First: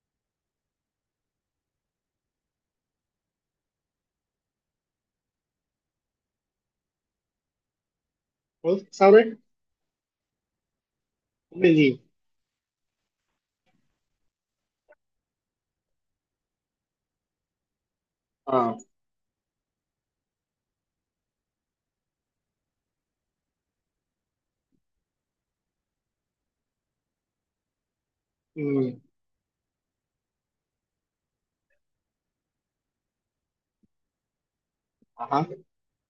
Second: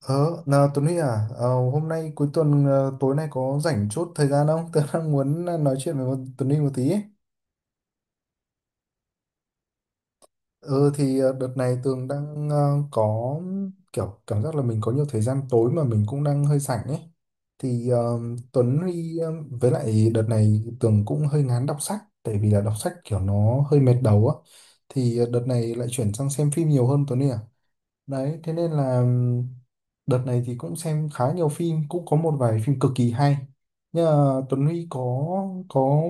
Ờ, nào Tuấn Huy à, hôm nay cuối tuần, tối nay có rảnh chốt thời gian không? Tớ đang muốn nói chuyện với Tuấn Huy một tí ấy. Ừ, sao đấy? Ờ thì đợt Vấn đề này gì? Tường đang có kiểu cảm giác là mình có nhiều thời gian tối mà mình cũng đang hơi rảnh ấy. Thì Ờ, Tuấn Huy, với lại đợt này Tường cũng hơi ngán đọc sách tại vì là đọc sách kiểu nó hơi mệt đầu á. Thì đợt này lại chuyển sang xem phim nhiều hơn Tuấn Huy à? Đấy thế nên ừ, là đợt này thì cũng xem khá nhiều phim, cũng có một vài phim cực kỳ hay, nhưng mà Tuấn Huy có à, hả? có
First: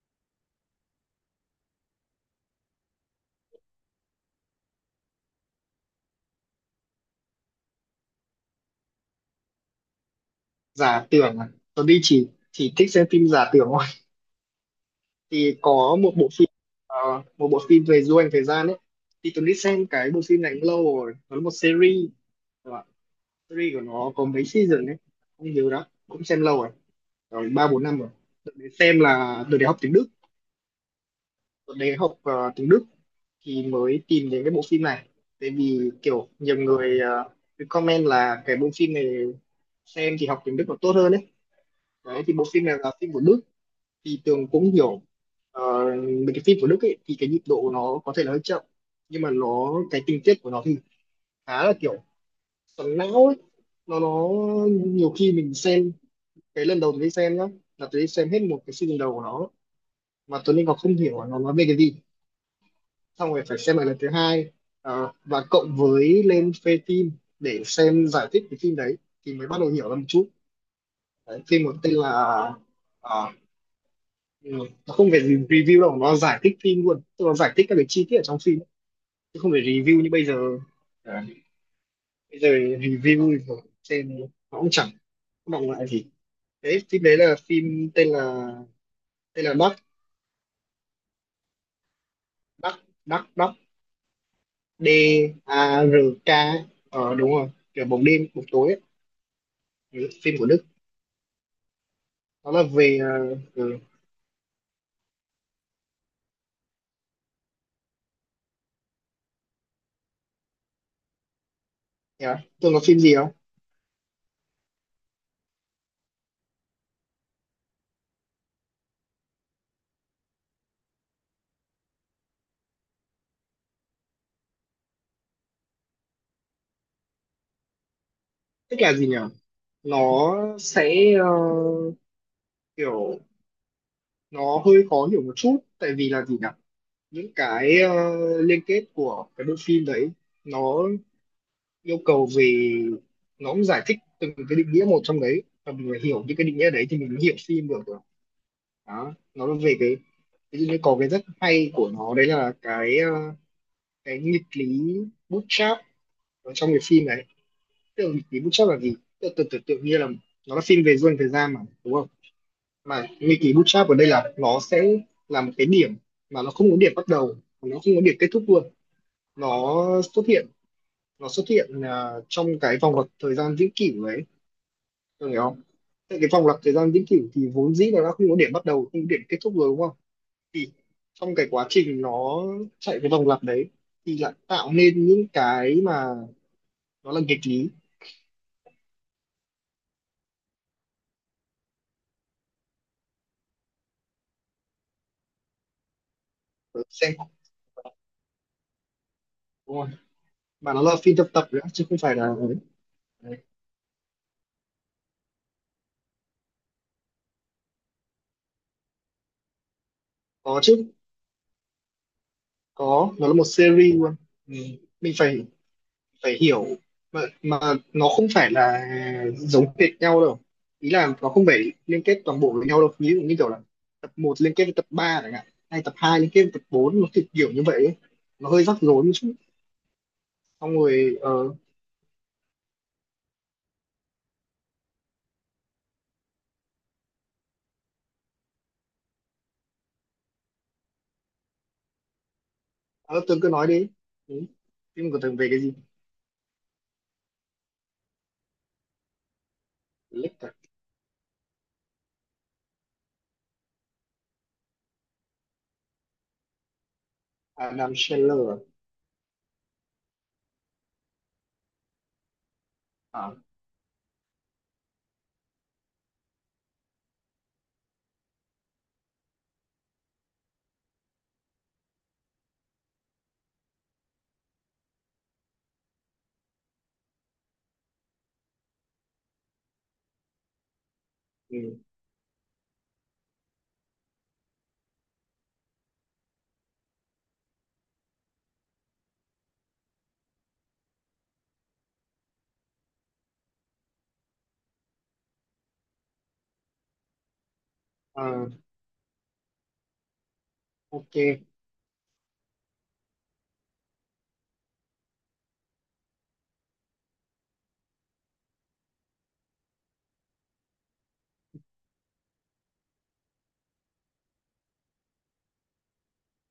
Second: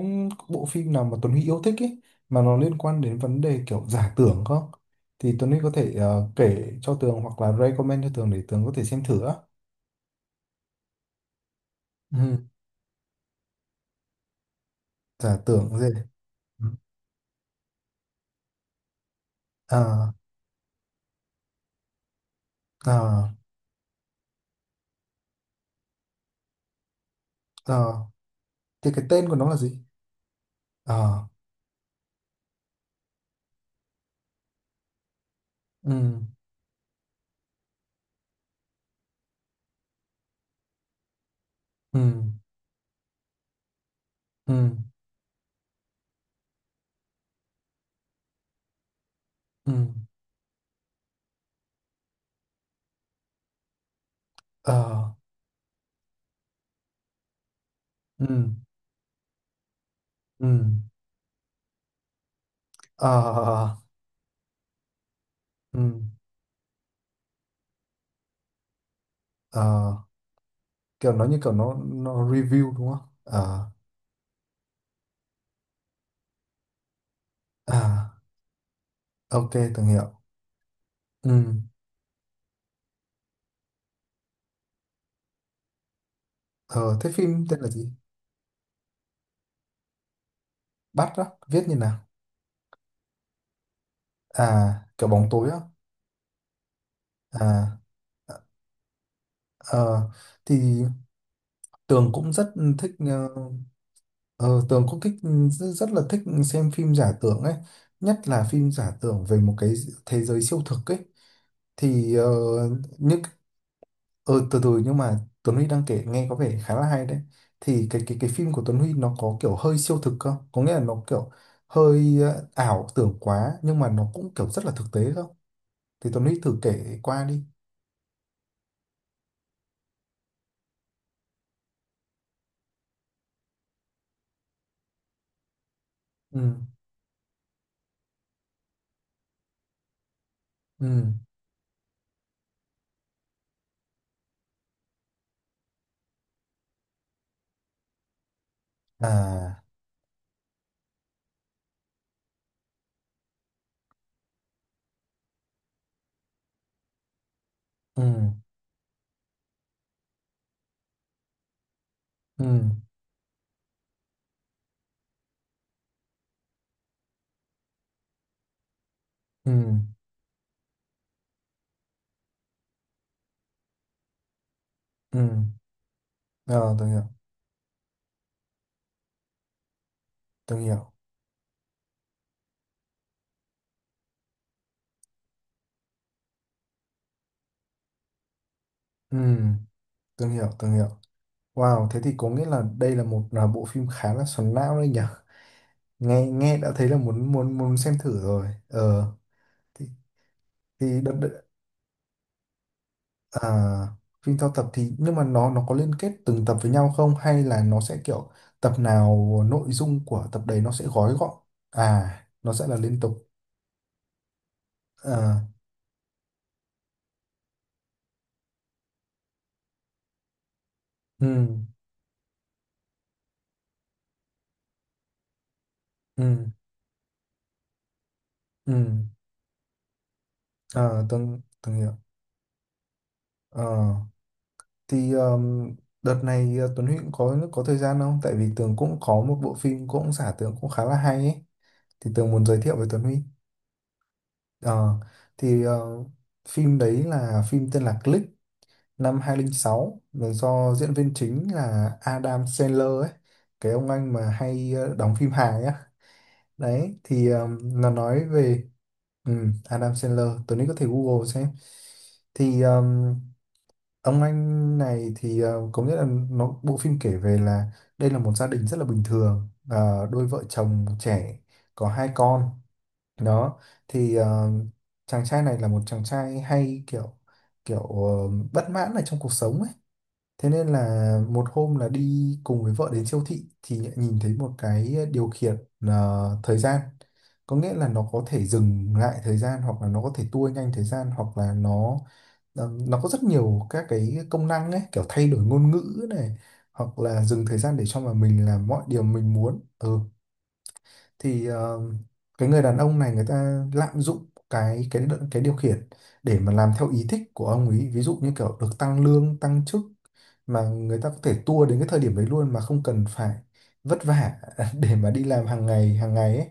bộ phim nào mà Tuấn Huy yêu thích ấy, mà nó liên quan đến vấn đề kiểu giả tưởng không, thì Tuấn Huy có thể kể cho Tường hoặc là recommend cho Tường để Tường có thể xem thử á? Giả tưởng à? Tôi đi chỉ Ừ. chỉ thích xem phim giả tưởng thôi. Giả Thì tưởng gì? có Ừ. ờ, một bộ phim về du hành thời gian ấy. Thì tôi đi xem cái À. bộ phim này cũng lâu rồi. Nó là một series, các bạn. À. Series của nó có mấy season đấy, không nhớ đó. Cũng xem lâu rồi, rồi 3 4 năm À. rồi. Tôi đến Thì xem cái tên của là nó là tôi để gì? học tiếng Đức, À. tôi để học ờ, tiếng Đức thì mới tìm đến cái bộ phim này, tại Ừ. vì kiểu nhiều người cứ comment là cái bộ phim này xem thì học tiếng Đức nó tốt hơn đấy. Ừ. Đấy thì bộ phim này là phim của Đức, thì Tường Ừ. cũng hiểu ờ, về cái phim của Đức ấy. Thì cái nhịp độ của nó có thể là hơi chậm, nhưng mà Ừ. nó cái tình tiết của nó thì khá là kiểu xoắn não ấy. Nó Nhiều À. khi mình xem, cái lần đầu tôi đi xem nhá, là tôi đi xem hết Ừ. một cái season đầu của nó mà Ừ. tôi nên còn không hiểu là nó nói về cái gì, xong rồi phải À. xem lại lần thứ hai, và cộng Ừ. với lên phê phim để xem giải thích cái phim đấy thì mới bắt đầu hiểu Ờ, ra một chút. kiểu nó như Đấy, kiểu phim nó có tên là nó review đúng không? ờ, Ờ, ừ, nó không phải gì review đâu, nó giải thích phim luôn, tức là giải thích các cái chi À, tiết ở trong phim chứ không ok, phải từng review hiểu. như bây giờ. Đấy, Ừ. bây giờ review thì xem nó cũng chẳng có động lại gì. Đấy, Ờ, phim thế đấy là phim tên là phim gì? tên là Dark. Bắt á, viết như nào? Dark. Dark. Dark. À, D kiểu bóng tối á. A R K. Đúng rồi, À, kiểu bóng đêm, bóng tối ờ, ấy. Phim của Đức. thì Tường cũng Nó rất là thích, về ừ, ờ, Tường cũng thích, rất, rất là thích xem phim giả tưởng ấy, nhất là phim giả tưởng về một cái thế giới siêu thực ấy. Thì yeah. Tưởng là phim gì những... không? Ừ, từ từ nhưng mà Tuấn Huy đang kể nghe có vẻ khá là hay đấy. Thì cái phim của Tuấn Huy nó có kiểu hơi siêu thực không? Có nghĩa là nó kiểu hơi ảo tưởng quá, nhưng mà nó cũng kiểu rất là thực tế không? Thì Tuấn Huy thử kể qua đi. Tức là gì nhỉ, nó sẽ kiểu, nó hơi khó hiểu một chút tại vì là gì Ừ. nhỉ, những cái liên kết của cái bộ phim đấy, nó Ừ. yêu cầu về, nó cũng giải thích từng cái định nghĩa một trong đấy, và mình phải hiểu những cái định nghĩa đấy thì mình mới hiểu phim được rồi. Đó, nó là À. về cái, ví dụ như có cái rất hay của nó đấy là cái nghịch lý bootstrap ở trong cái phim này. Ừ. Tưởng nghịch ký bootstrap là gì? Tượng tự, tưởng tưởng tượng như là, nó là phim về du hành thời gian mà đúng không? Ừ. Mà nghịch ký bootstrap ở đây là nó sẽ là một cái điểm mà nó không có điểm bắt đầu, nó không có điểm kết thúc luôn. Ừ. nó xuất hiện nó xuất hiện trong cái vòng lặp thời gian vĩnh cửu đấy. Ừ. Tôi hiểu không? Tại cái vòng lặp thời Ờ, tôi gian hiểu, vĩnh cửu thì vốn dĩ nó đã không có điểm bắt đầu, không có điểm kết thúc rồi đúng không? tôi Thì hiểu. trong cái quá trình nó chạy cái vòng lặp đấy thì lại tạo nên những cái mà nó là nghịch lý. Ừ, tôi hiểu, tôi hiểu. Wow, thế thì có nghĩa là đây là một là bộ phim khá là xoắn não đấy nhỉ? Nghe nghe đã Ở, thấy là xem muốn muốn muốn xem thử rồi. Ờ. đúng thì không? Mà nó là thì phim tập đợt, tập nữa chứ không phải là. À, phim theo tập thì nhưng mà nó có liên kết từng tập với nhau không, hay là nó sẽ kiểu tập nào nội dung của tập Có đấy nó sẽ chứ, gói gọn? À, nó sẽ là liên có, tục? nó là một series luôn. Ừ. Mình À. phải phải hiểu, mà nó không phải là giống hệt nhau đâu, ý là Ừ. nó không phải liên kết toàn bộ với nhau đâu. Ví dụ như kiểu là tập một liên kết với tập 3 chẳng hạn, hay tập hai liên kết Ừ. với tập bốn, nó kiểu kiểu như vậy ấy. Nó hơi Ừ. rắc rối một chút, xong À. rồi Tuấn Tuấn hiểu. Ờ, thì đợt này Tuấn Huy cũng có thời gian không, tại vì Tường cũng có một bộ phim cũng giả tưởng cũng khá là hay ấy, thì Tường muốn giới thiệu với Tuấn Huy. Tường cứ nói đi. Ừ, Ờ, phim của Tường về cái thì gì? Phim đấy là phim tên là Click, năm 2006, là Lích à? do diễn viên chính là Adam Sandler ấy, cái ông anh mà hay đóng phim hài á. Đấy thì nó Adam nói Sandler à? về, ừ, Adam Sandler, tối nay có thể Google xem. Thì À. ông anh này thì có nghĩa là nó bộ phim kể về là đây là một gia đình rất là bình thường, đôi vợ chồng trẻ có hai con. Đó thì chàng trai này là một chàng trai hay kiểu kiểu bất mãn ở trong cuộc sống ấy. Thế nên là một hôm Ừ. là đi cùng với vợ đến siêu thị thì lại nhìn thấy một cái điều khiển thời gian. Có nghĩa là nó có thể dừng lại thời gian, hoặc là nó có thể tua nhanh thời gian, hoặc là nó có rất nhiều các cái công năng ấy, kiểu thay đổi ngôn ngữ này hoặc là dừng thời gian để cho mà mình Ờ, làm mọi điều mình muốn. Ừ, thì ok. Cái người đàn ông này người ta lạm dụng cái điều khiển để mà làm theo ý thích của ông ấy, ví dụ như kiểu được tăng lương tăng chức mà người ta có thể tua đến cái thời điểm đấy luôn mà không cần phải vất vả để mà đi làm hàng ngày ấy.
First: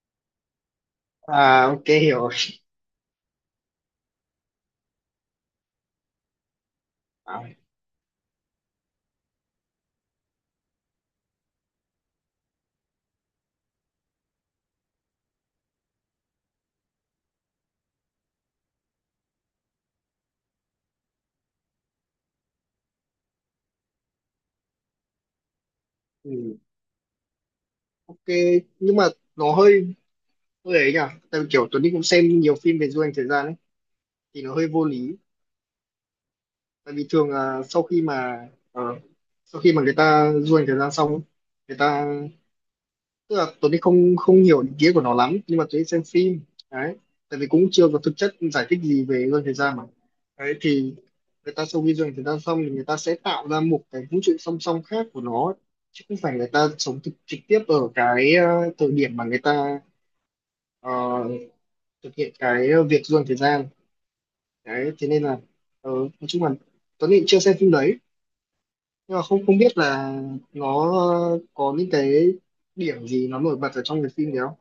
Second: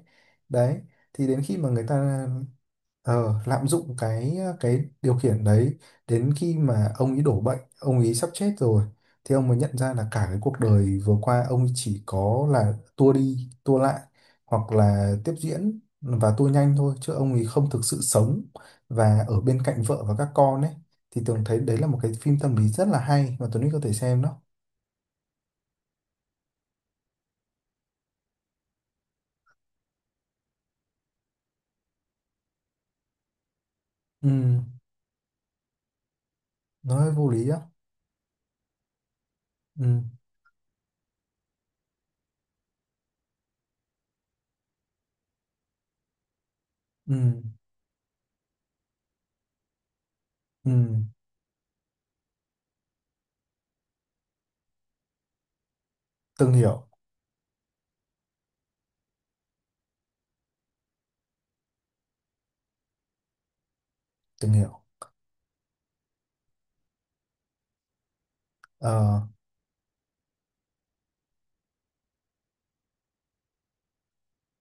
Đấy thì đến khi À, mà người ok, hiểu ta rồi. Lạm dụng cái điều khiển đấy, đến khi mà ông ấy đổ À, bệnh ông ấy sắp chết rồi, thì ông mới nhận ra là cả cái cuộc đời vừa qua ông ấy chỉ có là tua đi tua lại hoặc là tiếp diễn và tua nhanh thôi, chứ ông ấy không thực sự sống và ở bên cạnh vợ và các con ấy. Thì Tường thấy đấy là một cái phim tâm lý rất là hay mà Tuấn Huy có thể xem đó. ừ, ok. Nhưng mà nó hơi hơi ấy nhỉ, tại vì kiểu Tuấn Đi cũng xem nhiều phim về du hành thời gian ấy, Ừ, thì nó hơi vô lý. Tại nó vì hơi vô thường lý á. là sau khi mà Ừ. người ta du hành thời gian xong ấy, người ta, tức là Tuấn Đi không không hiểu ý nghĩa của nó lắm, nhưng mà Tuấn Đi xem phim đấy tại Ừ. vì cũng chưa có thực chất giải thích gì về du hành thời gian mà. Đấy Ừ. thì người ta sau khi du hành thời gian xong thì người ta sẽ tạo ra một cái vũ trụ song song khác của nó, chứ không phải người Tường ta hiểu. sống thực, trực tiếp ở cái thời điểm mà người ta ờ, thực hiện cái việc du hành thời gian. Tường hiểu. Đấy thế nên là nói chung là Tuấn Nghị chưa xem phim đấy, nhưng Ờ, mà không không biết là nó có những cái điểm gì nó nổi bật ở trong cái phim đấy không.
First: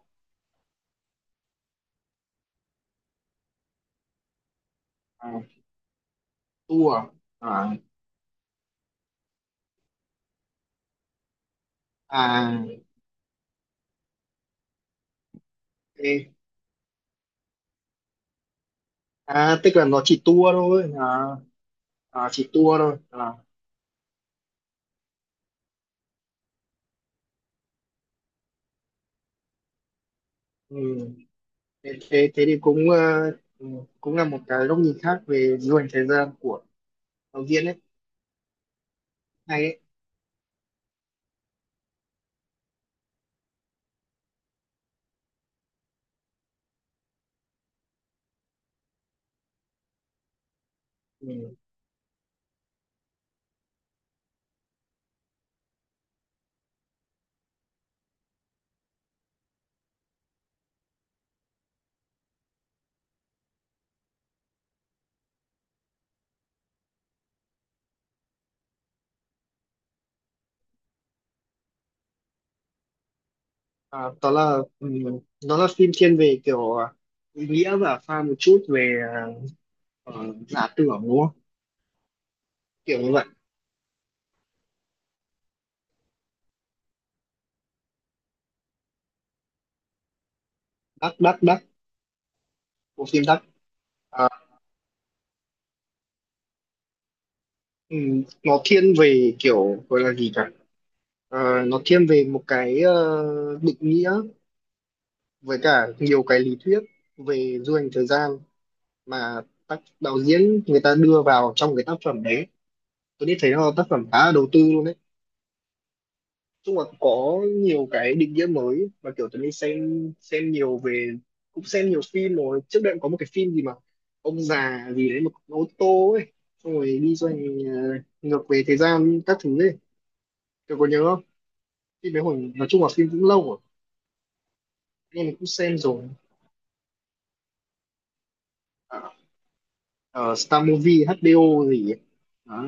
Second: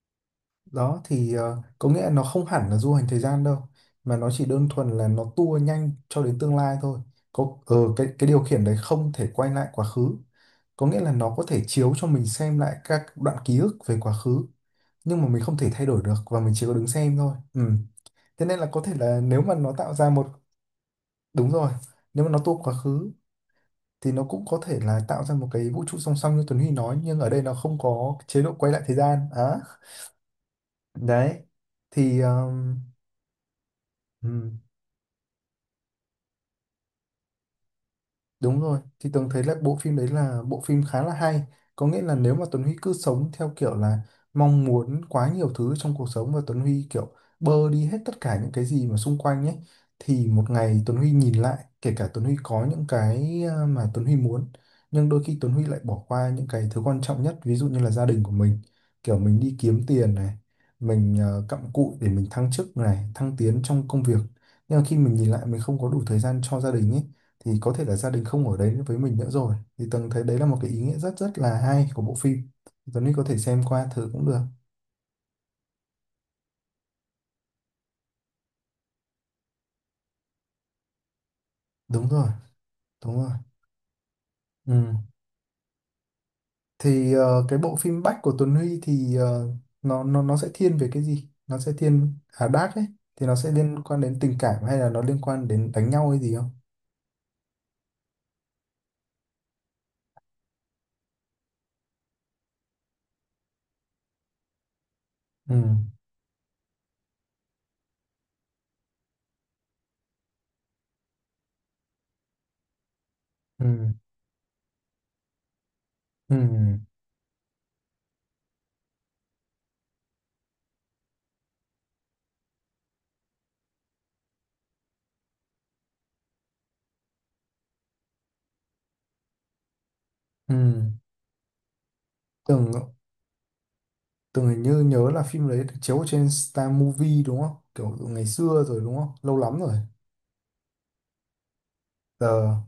Đó thì có nghĩa là nó không hẳn là du hành thời gian đâu mà nó chỉ đơn thuần là nó À, tua nhanh cho đến tương lai tour thôi. à? Có À. Cái điều khiển đấy không thể quay lại quá khứ. Có nghĩa là nó có thể chiếu cho mình xem À, lại các đoạn ký ức về quá khứ nhưng mà mình không thể thay đổi được ê. và mình chỉ có đứng xem thôi. Ừ. Thế nên là có thể là nếu mà À nó tức là tạo nó ra chỉ một... tour thôi à? đúng rồi, nếu À mà nó chỉ tua quá tour thôi khứ à? thì nó cũng có thể là tạo ra một cái vũ trụ song song như Tuấn Huy nói, nhưng ở đây nó không có chế độ quay lại thời gian á. Ừ. Đấy thế, thì... thế thế thì cũng ừ, cũng là Ừ, một cái góc nhìn khác về du hành thời gian của đạo diễn ấy. đúng rồi, thì Tường thấy là Hay bộ đấy. phim đấy là bộ phim khá là hay. Có nghĩa là nếu mà Tuấn Huy cứ sống theo kiểu là mong muốn quá nhiều thứ trong cuộc sống và Tuấn Huy kiểu bơ đi hết tất cả những cái gì mà xung quanh ấy, thì một ngày Tuấn Huy nhìn Ừ. lại, kể cả Tuấn Huy có những cái mà Tuấn Huy muốn, nhưng đôi khi Tuấn Huy lại bỏ qua những cái thứ quan trọng nhất ví dụ như là gia đình của mình, kiểu mình đi kiếm tiền này, mình cặm cụi để mình thăng chức này thăng tiến trong công việc, nhưng mà khi mình nhìn lại mình không có đủ thời gian cho gia đình ấy, thì có thể là gia đình không ở đấy với mình nữa rồi. Thì Tường thấy đấy là một cái ý nghĩa rất rất là hay của bộ phim, Tuấn Linh có thể xem qua thử À, cũng đó được. là nó là phim thiên về kiểu ý nghĩa và pha một chút về ờ, giả tưởng đúng không? Đúng rồi. Kiểu như Đúng vậy. rồi. Ừ. Thì cái bộ phim Bách của Tuấn Huy thì nó sẽ thiên về cái Đắc, gì, đắc, nó đắc, sẽ thiên à Dark ấy, bộ phim thì nó đắc. sẽ liên quan đến À, tình cảm hay là nó liên quan đến đánh nhau hay gì không? Nó thiên về kiểu gọi là gì cả. Ờ, nó thiên về một cái định nghĩa, Ừ. với cả nhiều cái lý thuyết về du hành thời gian mà tác đạo diễn người ta đưa vào trong cái tác phẩm đấy. Tôi đi thấy nó là tác Ừ. phẩm khá là đầu tư luôn đấy. Ừ. Chung là có nhiều cái định nghĩa mới, và kiểu tớ đi xem nhiều về, cũng xem nhiều phim rồi, trước đây cũng có một cái phim gì mà ông già gì đấy một con ô tô ấy, xong rồi đi xoay ngược về thời gian các thứ ấy. Ừ. Tôi có nhớ không, phim đấy hồi, nói tưởng chung là phim cũng lâu rồi, Tường hình như nhớ là nên mình cũng phim đấy được xem chiếu rồi. trên Star Movie đúng không, kiểu ngày xưa rồi, đúng Ờ, không, lâu lắm rồi. ờ, Star Movie HBO gì ấy. Ờ Đó.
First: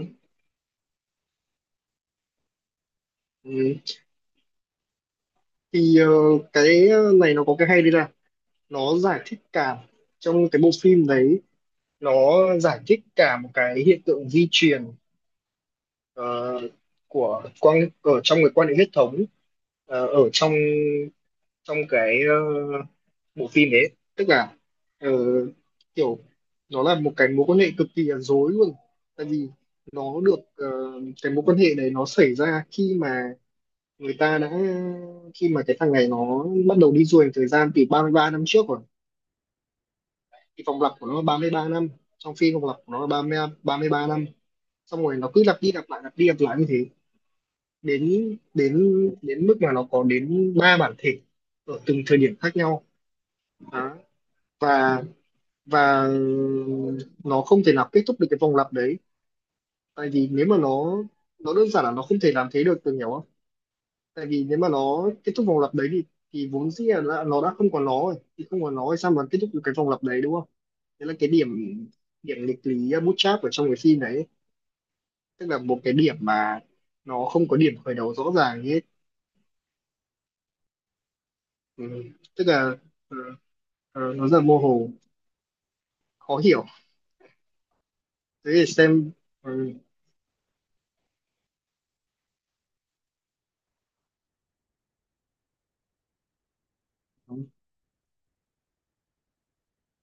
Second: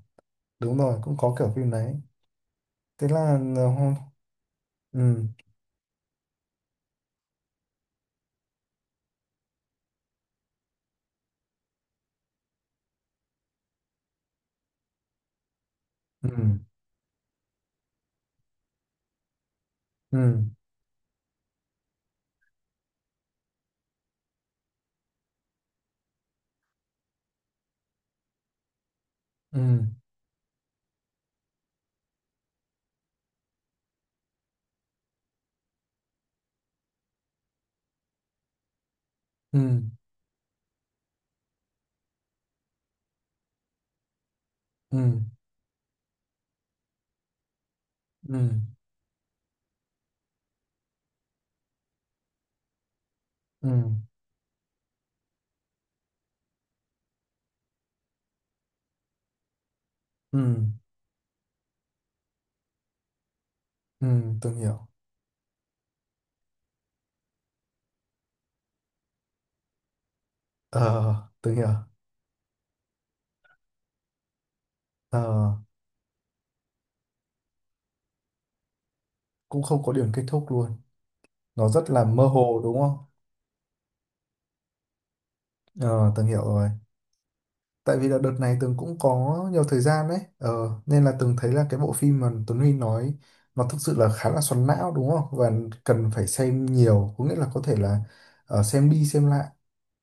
đúng rồi, cũng có kiểu phim đấy. Thế là Ừ. hôm... Ừ. Thì cái này nó có cái hay đây là nó giải thích cả trong cái bộ phim đấy. Nó giải thích cả một cái hiện tượng di truyền Ừ. ờ, của quan, ở trong cái quan hệ huyết thống ở Ừ. trong trong cái bộ phim đấy. Tức là ờ, kiểu nó là một cái mối quan hệ cực kỳ là rối luôn, tại vì Ừ. nó được cái mối quan hệ này nó xảy ra khi mà người ta đã, khi mà cái thằng này nó bắt đầu đi du hành thời gian từ 33 năm trước rồi. Ừ. Thì vòng lặp của nó là 33 năm, trong phim vòng lặp của nó là 33 năm, xong Ừ. rồi nó cứ lặp đi lặp lại, lặp đi lặp lại như thế. đến Ừ. đến đến mức mà nó có đến ba bản thể ở từng thời điểm khác nhau. Ừ. Đó. và và nó không thể nào kết thúc được cái vòng lặp đấy, tại vì Ừ. nếu mà nó đơn giản là nó không thể làm thế được. Tôi hiểu không? Ừ. Tại vì Từng nếu mà hiểu. nó kết thúc vòng lặp đấy thì vốn dĩ là nó đã không còn nó rồi, thì không còn nó thì sao mà kết thúc được cái vòng lặp đấy đúng không? Đấy là Ờ, cái điểm từng hiểu. điểm nghịch lý bootstrap ở trong cái phim đấy, ờ tức là một cái điểm mà nó không có điểm khởi đầu rõ ràng như hết. cũng không có điểm kết thúc luôn, nó Ừ. rất là mơ Tức hồ, là, đúng không? ừ, nó rất là mơ hồ, Ờ, từng khó hiểu hiểu. rồi. Tại vì là đợt Thế này thì từng cũng xem. có nhiều ừ, thời gian đấy, nên là từng thấy là cái bộ phim mà Tuấn Huy nói nó thực sự là khá là xoắn não đúng không, và cần phải xem nhiều, có nghĩa là Đúng, có thể là xem đi xem lại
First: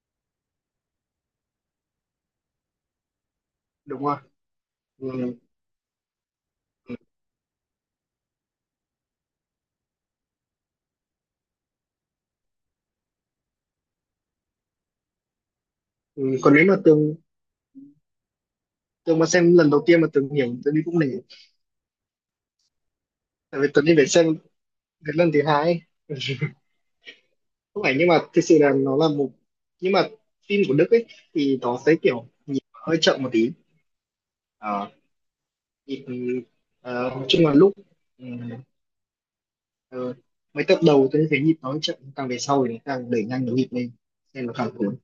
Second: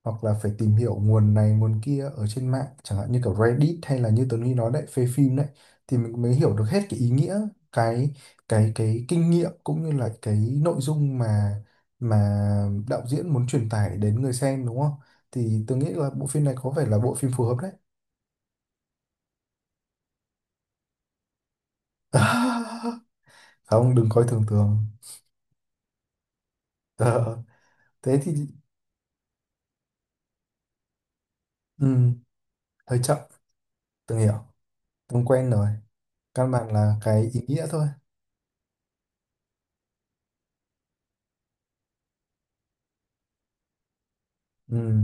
hoặc là phải tìm hiểu nguồn này nguồn kia ở trên mạng, chẳng hạn như kiểu Reddit hay đúng là rồi. như Tuấn Huy nói đấy, phê phim Ừ, đấy, thì mình mới hiểu được hết ừ, cái ý nghĩa, cái cái kinh nghiệm cũng như là cái nội dung mà mà đạo diễn muốn truyền tải đến người xem đúng không. Thì tôi nghĩ là ừ. bộ phim này Còn nếu có mà vẻ là bộ tường phim phù hợp đấy. tường mà xem lần đầu tiên mà tường hiểu, tường đi cũng nể, tại vì tường đi Không, phải đừng coi xem thường thường. đến lần thứ hai ấy. Ờ, Không phải, nhưng thế mà thì thực sự là nó là một nhưng mà phim của Đức ấy thì nó sẽ ừ, kiểu nhịp hơi hơi chậm, chậm một tí. tôi hiểu, Ờ, tôi quen rồi, nhịp căn bản là nói cái ý chung là nghĩa lúc thôi. ừ, ờ, mấy tập đầu tôi thấy nhịp nó hơi chậm, càng về sau thì nó càng đẩy nhanh cái nhịp lên nên nó càng Ừ. cuốn.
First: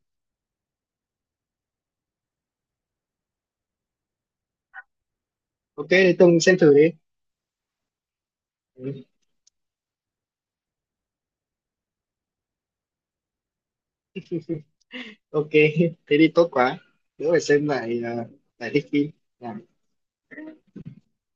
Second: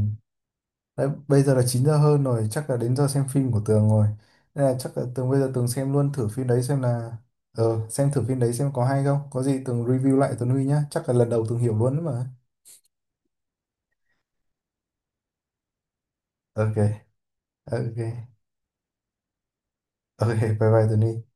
Đấy, bây giờ là 9 giờ hơn rồi, chắc là đến giờ xem phim của Tường rồi. Nên là chắc là Tường bây giờ Tường Ok xem luôn thì thử tường phim xem đấy thử xem đi. là... xem thử phim đấy xem có hay Ừ. không. Có gì Tường review lại Tuấn Huy nhá. Chắc là lần đầu Tường hiểu luôn đấy mà. Ok. thế thì tốt Ok, quá, đỡ phải xem ok. lại. Lại thích phim. Dạ. Ok, bye bye Tuấn Huy.